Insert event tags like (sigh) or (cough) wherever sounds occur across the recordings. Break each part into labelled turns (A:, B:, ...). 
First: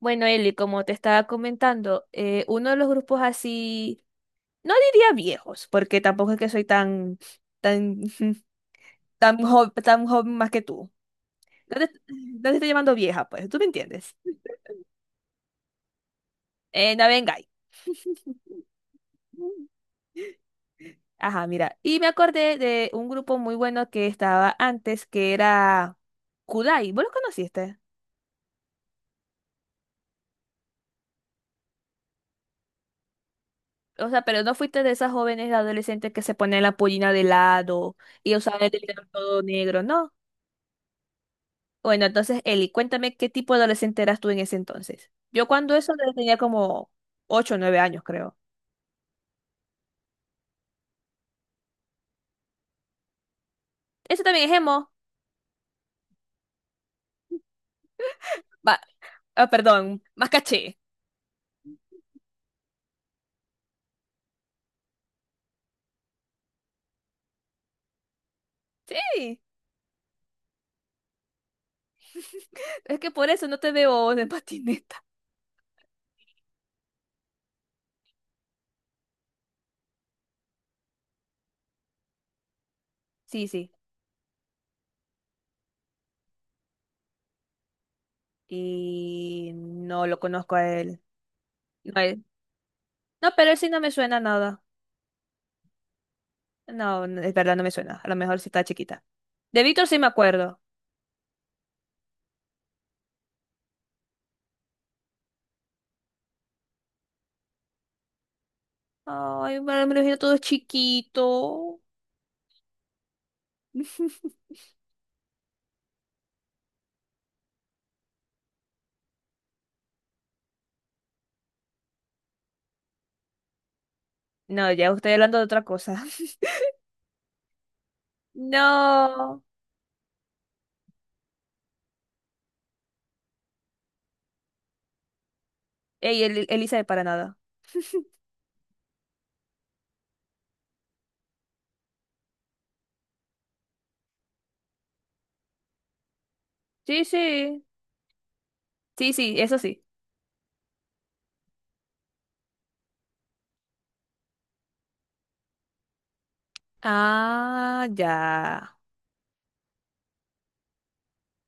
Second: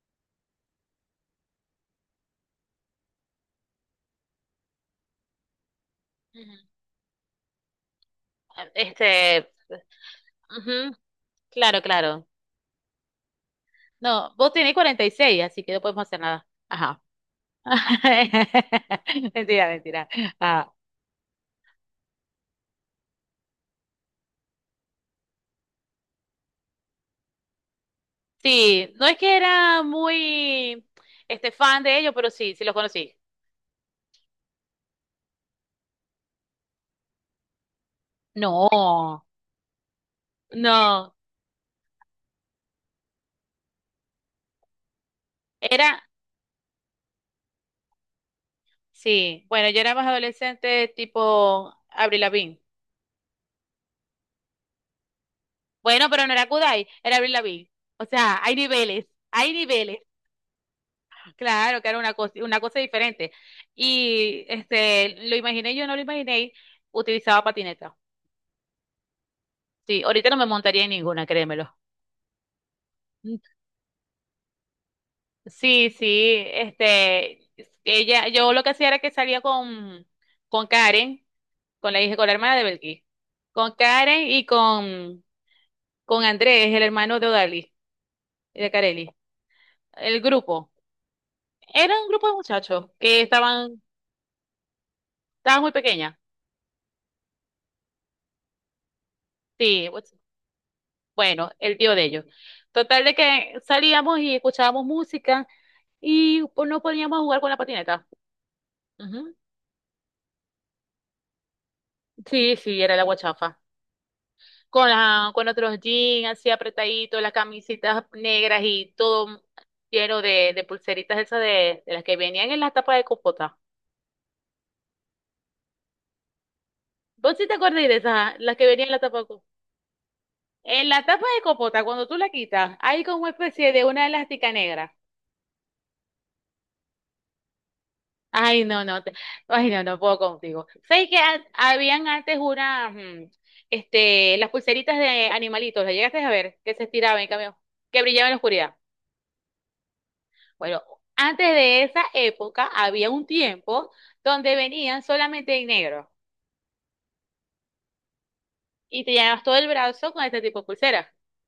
A: Bueno, Eli, como te estaba comentando, uno de los grupos así, no diría viejos, porque tampoco es que soy
B: Ujú.
A: tan, (laughs)
B: Ah,
A: tan joven más que tú.
B: Ujú,
A: No
B: claro,
A: te,
B: claro.
A: no te estoy llamando vieja, pues, tú me entiendes.
B: No, vos tenés 46, así que no podemos hacer nada. Ajá.
A: Navengai. (laughs)
B: (laughs) Mentira, mentira. Ah,
A: Ajá, mira. Y me acordé de un grupo muy bueno que estaba antes, que era Kudai. ¿Vos lo conociste?
B: sí, no es que era muy fan de ellos, pero sí, sí los conocí.
A: O sea, pero no fuiste de esas jóvenes adolescentes que se ponen la pollina de lado y usaban el dinero
B: No,
A: todo negro, ¿no?
B: no,
A: Bueno, entonces, Eli, cuéntame qué tipo de adolescente eras tú en ese entonces. Yo cuando eso
B: era,
A: le tenía como 8 o 9 años, creo.
B: sí. Bueno, yo era más adolescente tipo Avril Lavigne.
A: Eso también es emo.
B: Bueno, pero no era Kudai, era Avril Lavigne. O sea, hay
A: Va,
B: niveles,
A: ah,
B: hay niveles.
A: perdón, más caché.
B: Claro, que era una cosa diferente. Y lo imaginé, yo no lo imaginé, utilizaba patineta.
A: Sí,
B: Sí, ahorita no me montaría en ninguna, créemelo.
A: (laughs) es que por
B: Mm.
A: eso no te veo de patineta.
B: Sí, sí, ella, yo lo que hacía era que salía con Karen, con la hija, con la hermana de Belkis,
A: Sí, sí.
B: con Karen y con Andrés, el hermano de Odali, de Carelli,
A: Y no lo
B: el
A: conozco a
B: grupo.
A: él. No,
B: Era un grupo de muchachos que
A: no, pero él sí no
B: estaban,
A: me suena nada.
B: estaban muy pequeñas.
A: No, no, es verdad, no me suena. A lo mejor sí está chiquita. De Víctor
B: Sí,
A: sí me acuerdo.
B: bueno, el tío de ellos. Total de que salíamos y escuchábamos música y pues, no podíamos jugar con la patineta. Ujú.
A: Ay, me lo imagino todo chiquito.
B: Sí, sí, era la guachafa.
A: (laughs)
B: Con otros jeans así apretaditos, las camisitas negras y todo lleno de pulseritas esas de las que venían en la tapa de compota.
A: No, ya estoy hablando de otra cosa.
B: ¿Vos sí te acordáis de esas, ah? ¿Las que venían en la tapa de
A: No.
B: compota? En la tapa de compota, cuando tú la quitas, hay como una especie de una elástica negra.
A: Ey, Elisa de para nada.
B: Ay, ay, no, no puedo contigo. ¿Sabes que habían antes unas las pulseritas de animalitos? ¿Las llegaste a ver? Que se
A: Sí,
B: estiraban y cambio,
A: sí.
B: que brillaban en la oscuridad.
A: Sí, sí, eso sí.
B: Bueno, antes de esa época había un tiempo donde venían solamente en negro
A: Ah, ya.
B: y te llenabas todo el brazo con este tipo de pulseras.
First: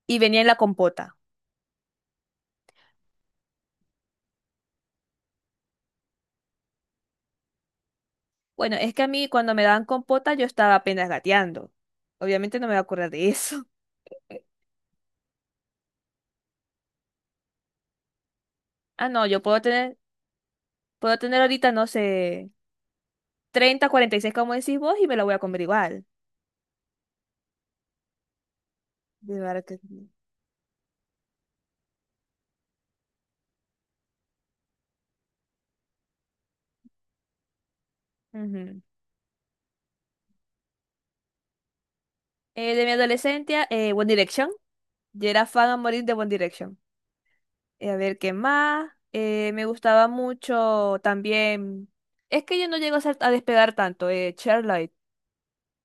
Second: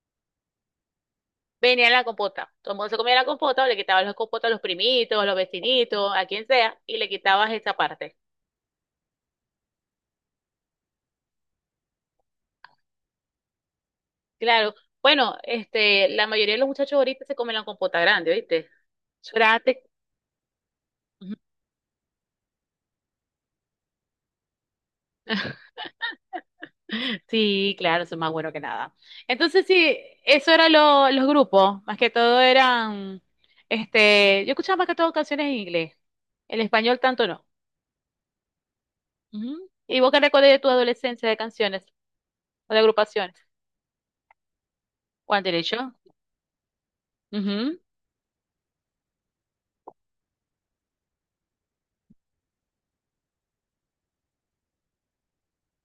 A: Y venía en la compota.
B: Venía la compota. Todo el mundo se comía la compota, o le quitabas las compotas a los primitos, a los vecinitos, a quien sea, y le quitabas esa parte.
A: Bueno, es que a mí cuando me daban compota yo estaba apenas gateando. Obviamente no me voy a acordar de eso. (laughs)
B: Claro. Bueno, la mayoría de los muchachos ahorita se comen la compota grande, ¿viste?
A: Ah, no,
B: Yo
A: yo puedo tener ahorita, no sé, 30, 46, como decís vos y me la voy a comer igual.
B: sí, claro, eso es más bueno que nada.
A: De verdad
B: Entonces,
A: que
B: sí,
A: sí.
B: los grupos, más que todo eran yo escuchaba más que todo canciones en inglés, el español tanto no.
A: Ujú.
B: Ujú. ¿Y vos qué recordás de tu adolescencia de canciones o
A: Eh,
B: de
A: de mi
B: agrupaciones?
A: adolescencia, One Direction. Yo
B: One
A: era fan a
B: Direction.
A: morir de One Direction.
B: Ujú.
A: A ver, ¿qué más? Me gustaba mucho también. Es que yo no llego a, a despegar tanto. Charlotte.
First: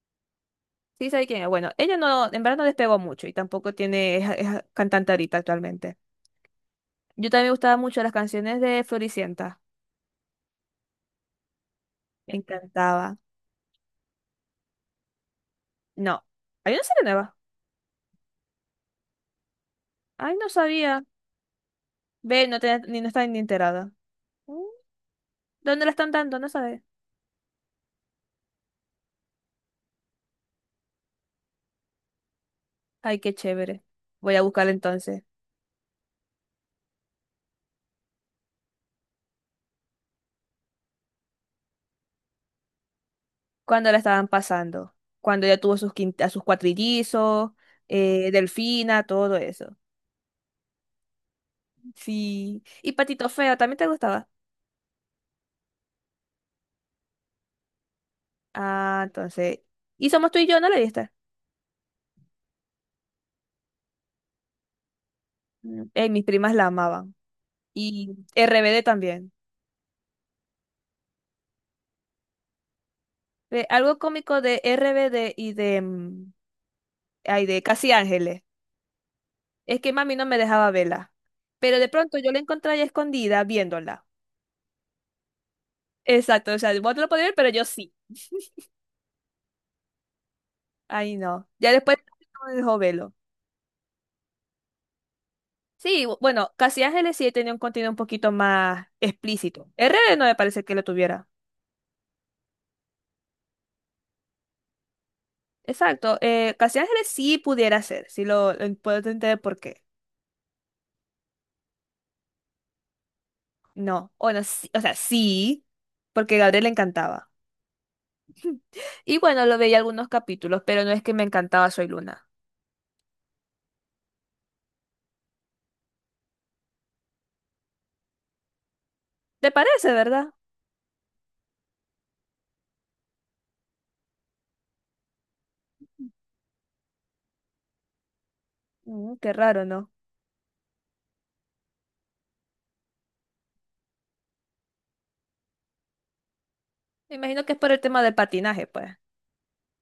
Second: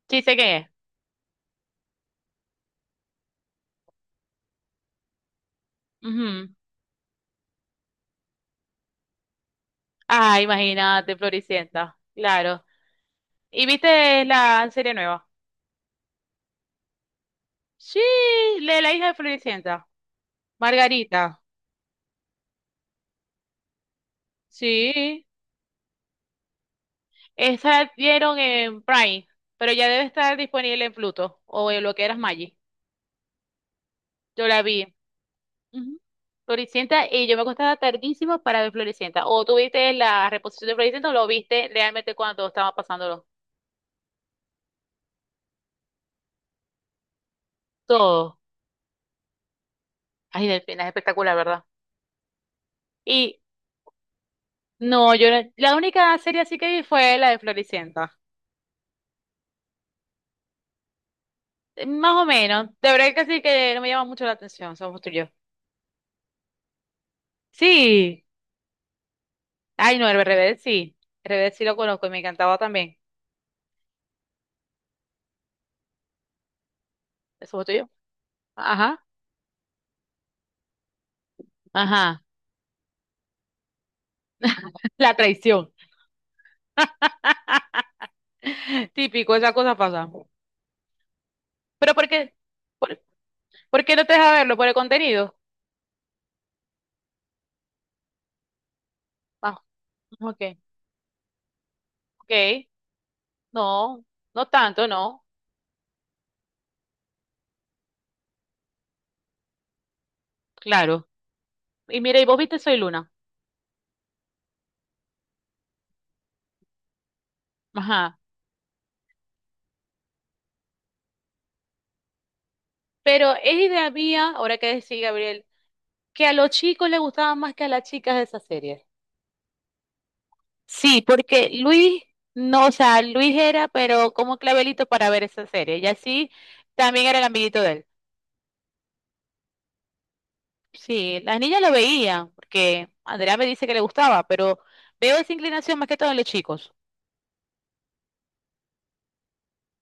B: Sí, sé qué es.
A: ¿Sí sabe quién es? Bueno, ella no, en verdad no despegó mucho y tampoco tiene, es cantante ahorita actualmente.
B: Ujú.
A: Yo también me gustaban mucho las canciones de Floricienta.
B: Ah, imagínate, Floricienta,
A: Me
B: claro.
A: encantaba.
B: ¿Y viste la serie nueva?
A: No. ¿Hay una serie nueva?
B: Sí, la de la hija de Floricienta,
A: Ay, no sabía.
B: Margarita.
A: Ve, no te, ni no está ni enterada. Mm,
B: Sí,
A: ¿Dónde la están dando? No sabes.
B: esa dieron en Prime, pero ya debe estar disponible en Pluto o en lo que era Maggi.
A: Ay, qué chévere. Voy a
B: Yo la
A: buscarla
B: vi.
A: entonces.
B: Ujú. Floricienta, y yo me acostaba tardísimo para ver Floricienta. ¿O tú viste la reposición de Floricienta o lo viste realmente cuando estaba pasándolo?
A: Cuando la estaban pasando, cuando ella tuvo sus a sus cuatrillizos,
B: Todo.
A: Delfina, todo eso.
B: Ay, Delfina, es espectacular, ¿verdad?
A: Sí. Y Patito
B: Y
A: Feo, ¿también te gustaba?
B: no, yo no- la única serie así que vi fue la de Floricienta.
A: Ah, entonces. Y Somos tú y yo, ¿no la viste?
B: Más o menos. De verdad que sí, que no me llama mucho la atención, somos tú y yo.
A: Mm. Mis primas la amaban. Y
B: Sí.
A: RBD también.
B: Ay, no, el Rebelde sí. El Rebelde sí lo conozco y me encantaba también.
A: Ve, algo cómico de RBD y de, mm, ay,
B: ¿Eso
A: de
B: fue tuyo?
A: Casi Ángeles.
B: Ajá,
A: Es que mami no me dejaba verla. Pero de pronto
B: ajá.
A: yo la encontré ahí escondida viéndola.
B: (laughs) La traición.
A: Exacto, o sea, vos no lo podías ver, pero yo sí.
B: (laughs) Típico, esa cosa pasa.
A: Ay, no. Ya
B: ¿Pero
A: después
B: por
A: (laughs)
B: qué?
A: no me dejó
B: ¿Por,
A: verlo.
B: por qué no te deja verlo? ¿Por el contenido?
A: Sí, bueno, Casi Ángeles sí tenía un contenido un poquito más
B: Ah,
A: explícito. RD no me
B: ok,
A: parece que lo tuviera.
B: ok. No, no tanto, no.
A: Exacto, Casi Ángeles sí pudiera ser, sí lo puedo entender por qué.
B: Claro. Y mira, ¿y vos viste Soy Luna?
A: No, bueno, o sea, sí, porque Gabriel le encantaba.
B: Ajá.
A: Y bueno, lo veía algunos capítulos, pero no es que me encantaba Soy Luna.
B: Pero es idea mía, ahora que decís, Gabriel, que a los chicos les gustaba más que a las chicas de esa serie.
A: ¿Te parece, verdad?
B: Sí, porque Luis, no, o sea, Luis era, pero como clavelito para ver esa serie. Y así también era el amiguito de él.
A: Qué raro, ¿no?
B: Sí, las niñas lo veían, porque Andrea me dice que le gustaba, pero veo esa inclinación más que todo en los chicos.
A: Me imagino que es por el tema del patinaje, pues.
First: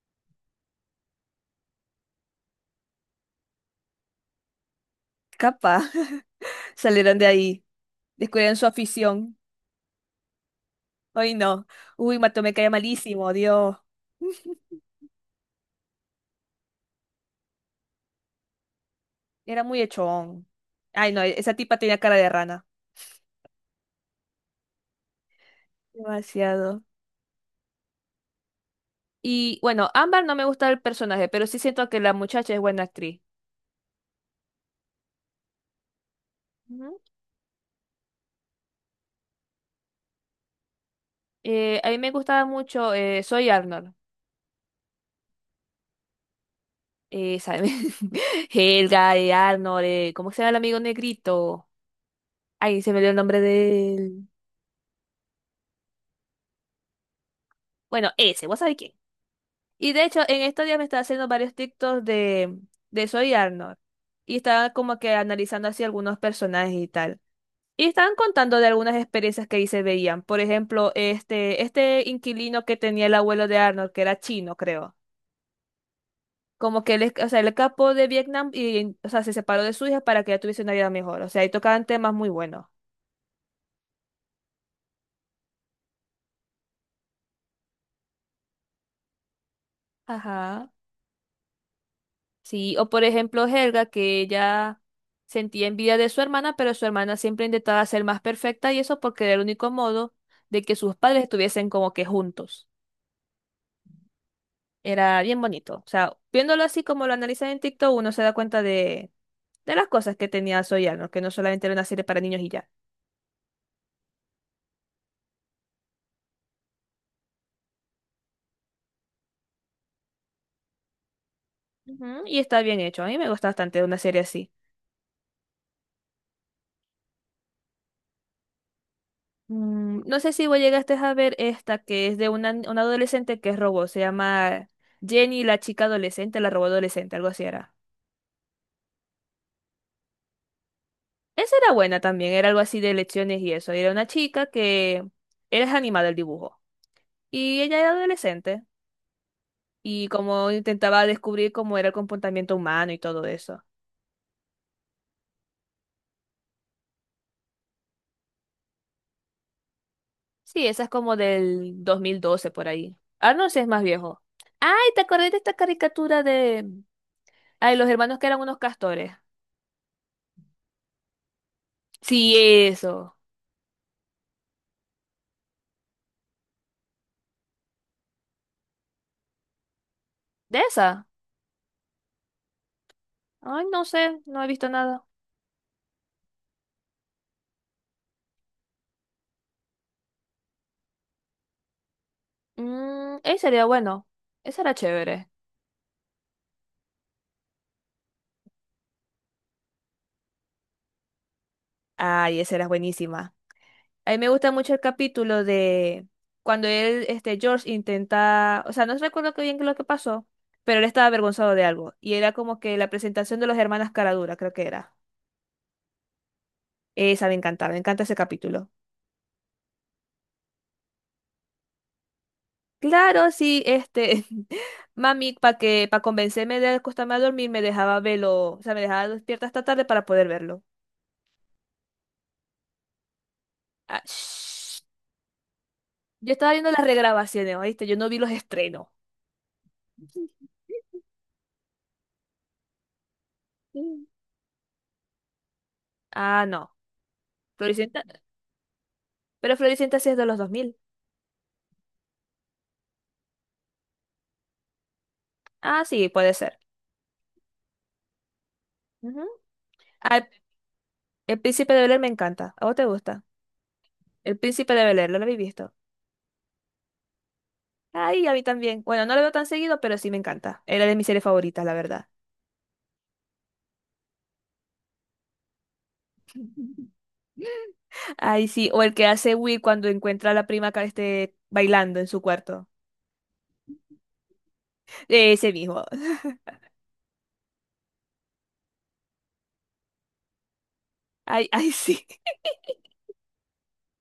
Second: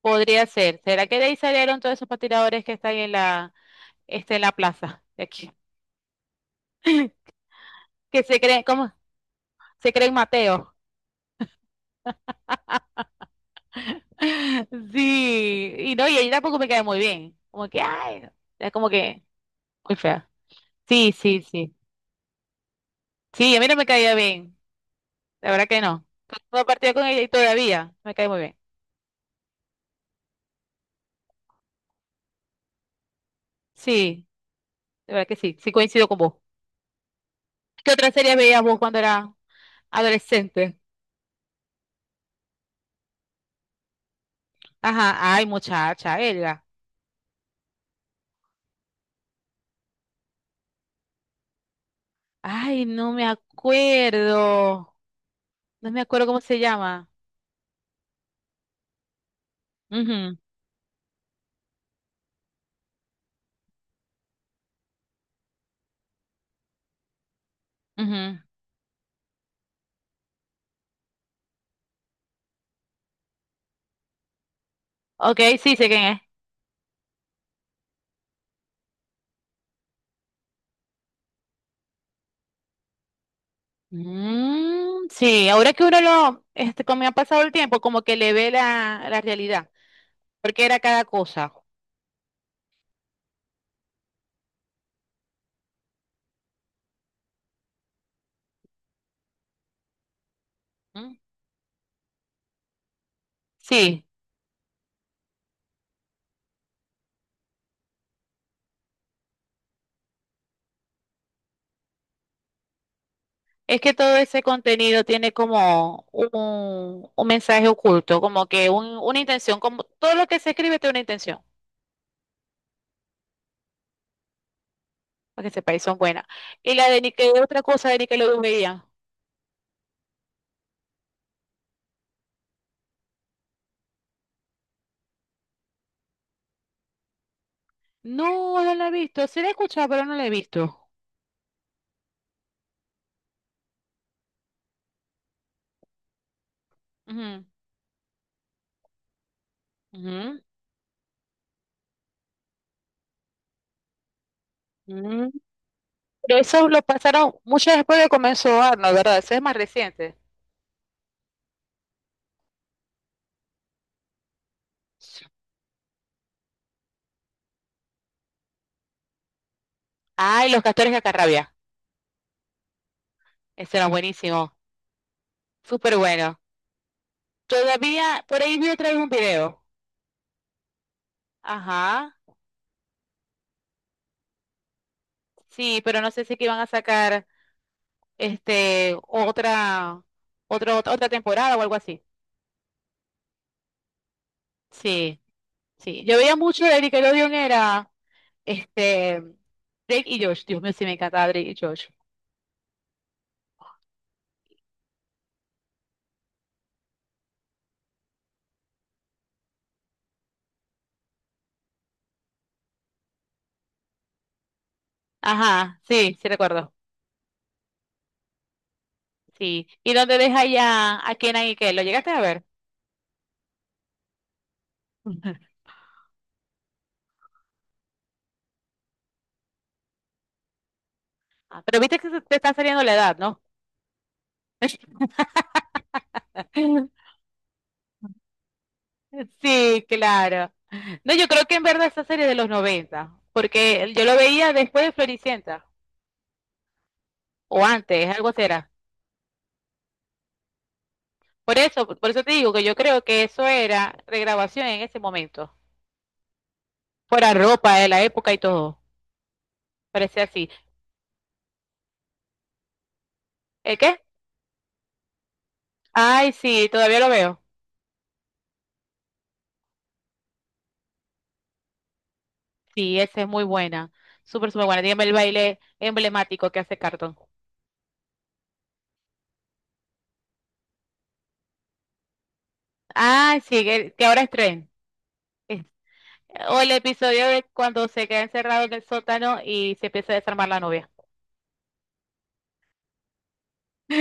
B: Podría ser. ¿Será que de ahí salieron todos esos patiradores que están ahí en la en la plaza (laughs) de aquí?
A: Capaz, (laughs) salieron de ahí,
B: Que se
A: descubrieron
B: creen,
A: su
B: ¿cómo?
A: afición.
B: Se creen Mateo.
A: Ay, no. Uy, Mato me caía malísimo, Dios.
B: (laughs)
A: (laughs)
B: Sí, y no, y ella tampoco me cae muy bien. Como que, ay, es como que
A: Era muy
B: muy fea.
A: echón. Ay,
B: Sí,
A: no,
B: sí,
A: esa
B: sí.
A: tipa tenía cara de rana.
B: Sí, a mí no me caía bien. La verdad que no. No he
A: Demasiado.
B: partido con ella y todavía me cae muy bien.
A: Y bueno, Ámbar no me gusta el personaje, pero sí siento que la muchacha es buena actriz.
B: Sí, de verdad que sí. Sí coincido con vos.
A: Ujú.
B: ¿Qué otra serie veías vos cuando era adolescente?
A: A mí me gustaba mucho Soy Arnold.
B: Ajá, ay, muchacha, Elga.
A: ¿Sabe? (laughs) Helga, Arnold, ¿cómo se llama el amigo negrito? Ay,
B: Ay,
A: se me dio
B: no
A: el
B: me
A: nombre de él.
B: acuerdo. No me acuerdo cómo se llama.
A: Bueno, ese, ¿vos sabés quién? Y de hecho,
B: Ujú,
A: en estos días me estaba haciendo varios TikToks de Soy Arnold. Y estaba como que analizando así algunos personajes y tal. Y estaban
B: ujú.
A: contando de algunas experiencias que ahí se veían. Por ejemplo, este inquilino que tenía el abuelo de Arnold, que era chino, creo.
B: Ok, sí, sé quién es.
A: Como que él, o sea, él escapó de Vietnam y, o sea, se separó de su hija para que ella tuviese una vida mejor. O sea, ahí tocaban temas muy buenos.
B: Mm, sí, ahora que uno lo, como ha pasado el tiempo, como que le ve la realidad, porque
A: Ajá.
B: era cada cosa.
A: Sí, o por ejemplo, Helga, que ella sentía envidia de su hermana, pero su hermana siempre intentaba ser más perfecta y eso porque era el único modo de que sus
B: ¿Mm?
A: padres estuviesen como que juntos.
B: Sí,
A: Era bien bonito. O sea, viéndolo así como lo analizan en TikTok, uno se da cuenta de las cosas que tenía Soyano, que no solamente era una serie para niños y ya.
B: es que todo ese contenido tiene como un mensaje oculto, como que una intención, como todo lo que se escribe tiene una intención,
A: Ujú, y está bien hecho, a mí me gusta bastante una serie así.
B: para que sepáis, son buenas. Y la de Nickelodeon, otra cosa de Nickelodeon veía.
A: No sé si vos llegaste a ver esta que es de una adolescente que es robot, se llama Jenny la chica adolescente, la robot adolescente, algo así era.
B: No, no la he visto, sí la he escuchado, pero no la he visto.
A: Esa era buena también, era algo así de lecciones y eso. Era una chica que era animada el dibujo
B: Ujú,
A: y ella era adolescente y
B: ujú,
A: como intentaba descubrir cómo era el comportamiento humano y todo eso.
B: ujú. Pero eso lo pasaron mucho después de comenzó Arnold, ¿verdad? Eso es más reciente.
A: Sí, esa es como del 2012 por ahí. Arnold sí es más viejo. Ay, ¿te acordás de esta caricatura de... Ay, los hermanos que eran unos castores.
B: Ay, Los Castores de Acarrabia,
A: Sí, eso.
B: ese era buenísimo, súper bueno. Todavía, por ahí vi otra vez un video.
A: ¿De esa?
B: Ajá.
A: Ay, no sé, no he visto nada.
B: Sí, pero no sé si que iban a sacar este otra, otra temporada o algo así.
A: Mmm, ese sería bueno. Esa era
B: Sí,
A: chévere.
B: sí. Yo veía mucho de Nickelodeon era este Drake y Josh. Dios mío, sí me encantaba Drake y Josh.
A: Ay, esa era buenísima. A mí me gusta mucho el capítulo de cuando él, este, George intenta, o sea, no recuerdo qué bien lo que pasó, pero él estaba avergonzado de algo. Y era como que la presentación de los hermanas Caradura, creo que era.
B: Ajá, sí, sí recuerdo.
A: Esa me encanta ese capítulo.
B: Sí. ¿Y dónde deja ya a Kenan y Kel? ¿Lo llegaste a ver?
A: Claro, sí, este, (laughs) mami, para
B: (laughs)
A: que, para convencerme de acostarme a dormir, me dejaba verlo, o sea, me dejaba despierta hasta tarde para poder verlo.
B: Ah, pero viste que te está saliendo la edad, ¿no?
A: Ah, shh.
B: (laughs)
A: Yo estaba viendo las regrabaciones, ¿oíste? Yo no vi los estrenos.
B: (laughs) Sí,
A: (laughs)
B: claro. No, yo creo que en verdad esa serie de los 90, porque yo lo veía después de Floricienta,
A: Ah, no.
B: o
A: Floricienta,
B: antes, algo será.
A: pero Floricienta sí es de los 2000.
B: Por eso te digo que yo creo que eso era regrabación en ese momento.
A: Ah, sí, puede ser.
B: Fuera ropa de la época y todo.
A: Ujú. Ah,
B: Parecía así.
A: el Príncipe de Bel-Air me encanta. ¿A vos te gusta?
B: ¿El qué?
A: El Príncipe de Bel-Air, ¿lo habéis visto?
B: Ay, sí, todavía lo veo.
A: Ay, a mí también. Bueno, no lo veo tan seguido, pero sí me encanta. Era de mis series favoritas, la verdad.
B: Sí, esa es muy buena. Súper, súper buena. Dígame el baile emblemático que hace
A: (laughs)
B: Cartón.
A: Ay, sí, o el que hace Will cuando encuentra a la prima que esté bailando en su cuarto.
B: Ay, sí, que ahora es tren.
A: Ese
B: Es-
A: mismo. (laughs)
B: O el episodio de cuando se queda encerrado en el sótano y se empieza a desarmar la novia.
A: Ay, ay, sí.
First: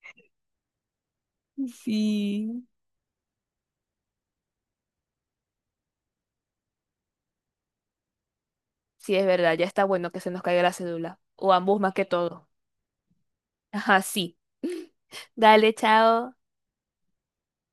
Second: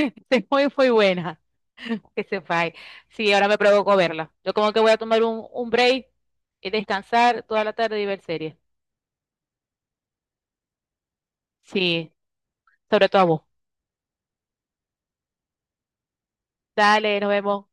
B: (laughs) Es muy, muy buena. Que
A: Sí.
B: sepáis. Sí, ahora me provocó verla. Yo como que voy a tomar un break y descansar toda la tarde y ver series.
A: Sí, es verdad, ya está bueno que se nos caiga la cédula. O ambos más que
B: Sí,
A: todo.
B: sobre todo a vos.
A: Ajá, sí. (laughs) Dale, chao.
B: Dale, nos vemos.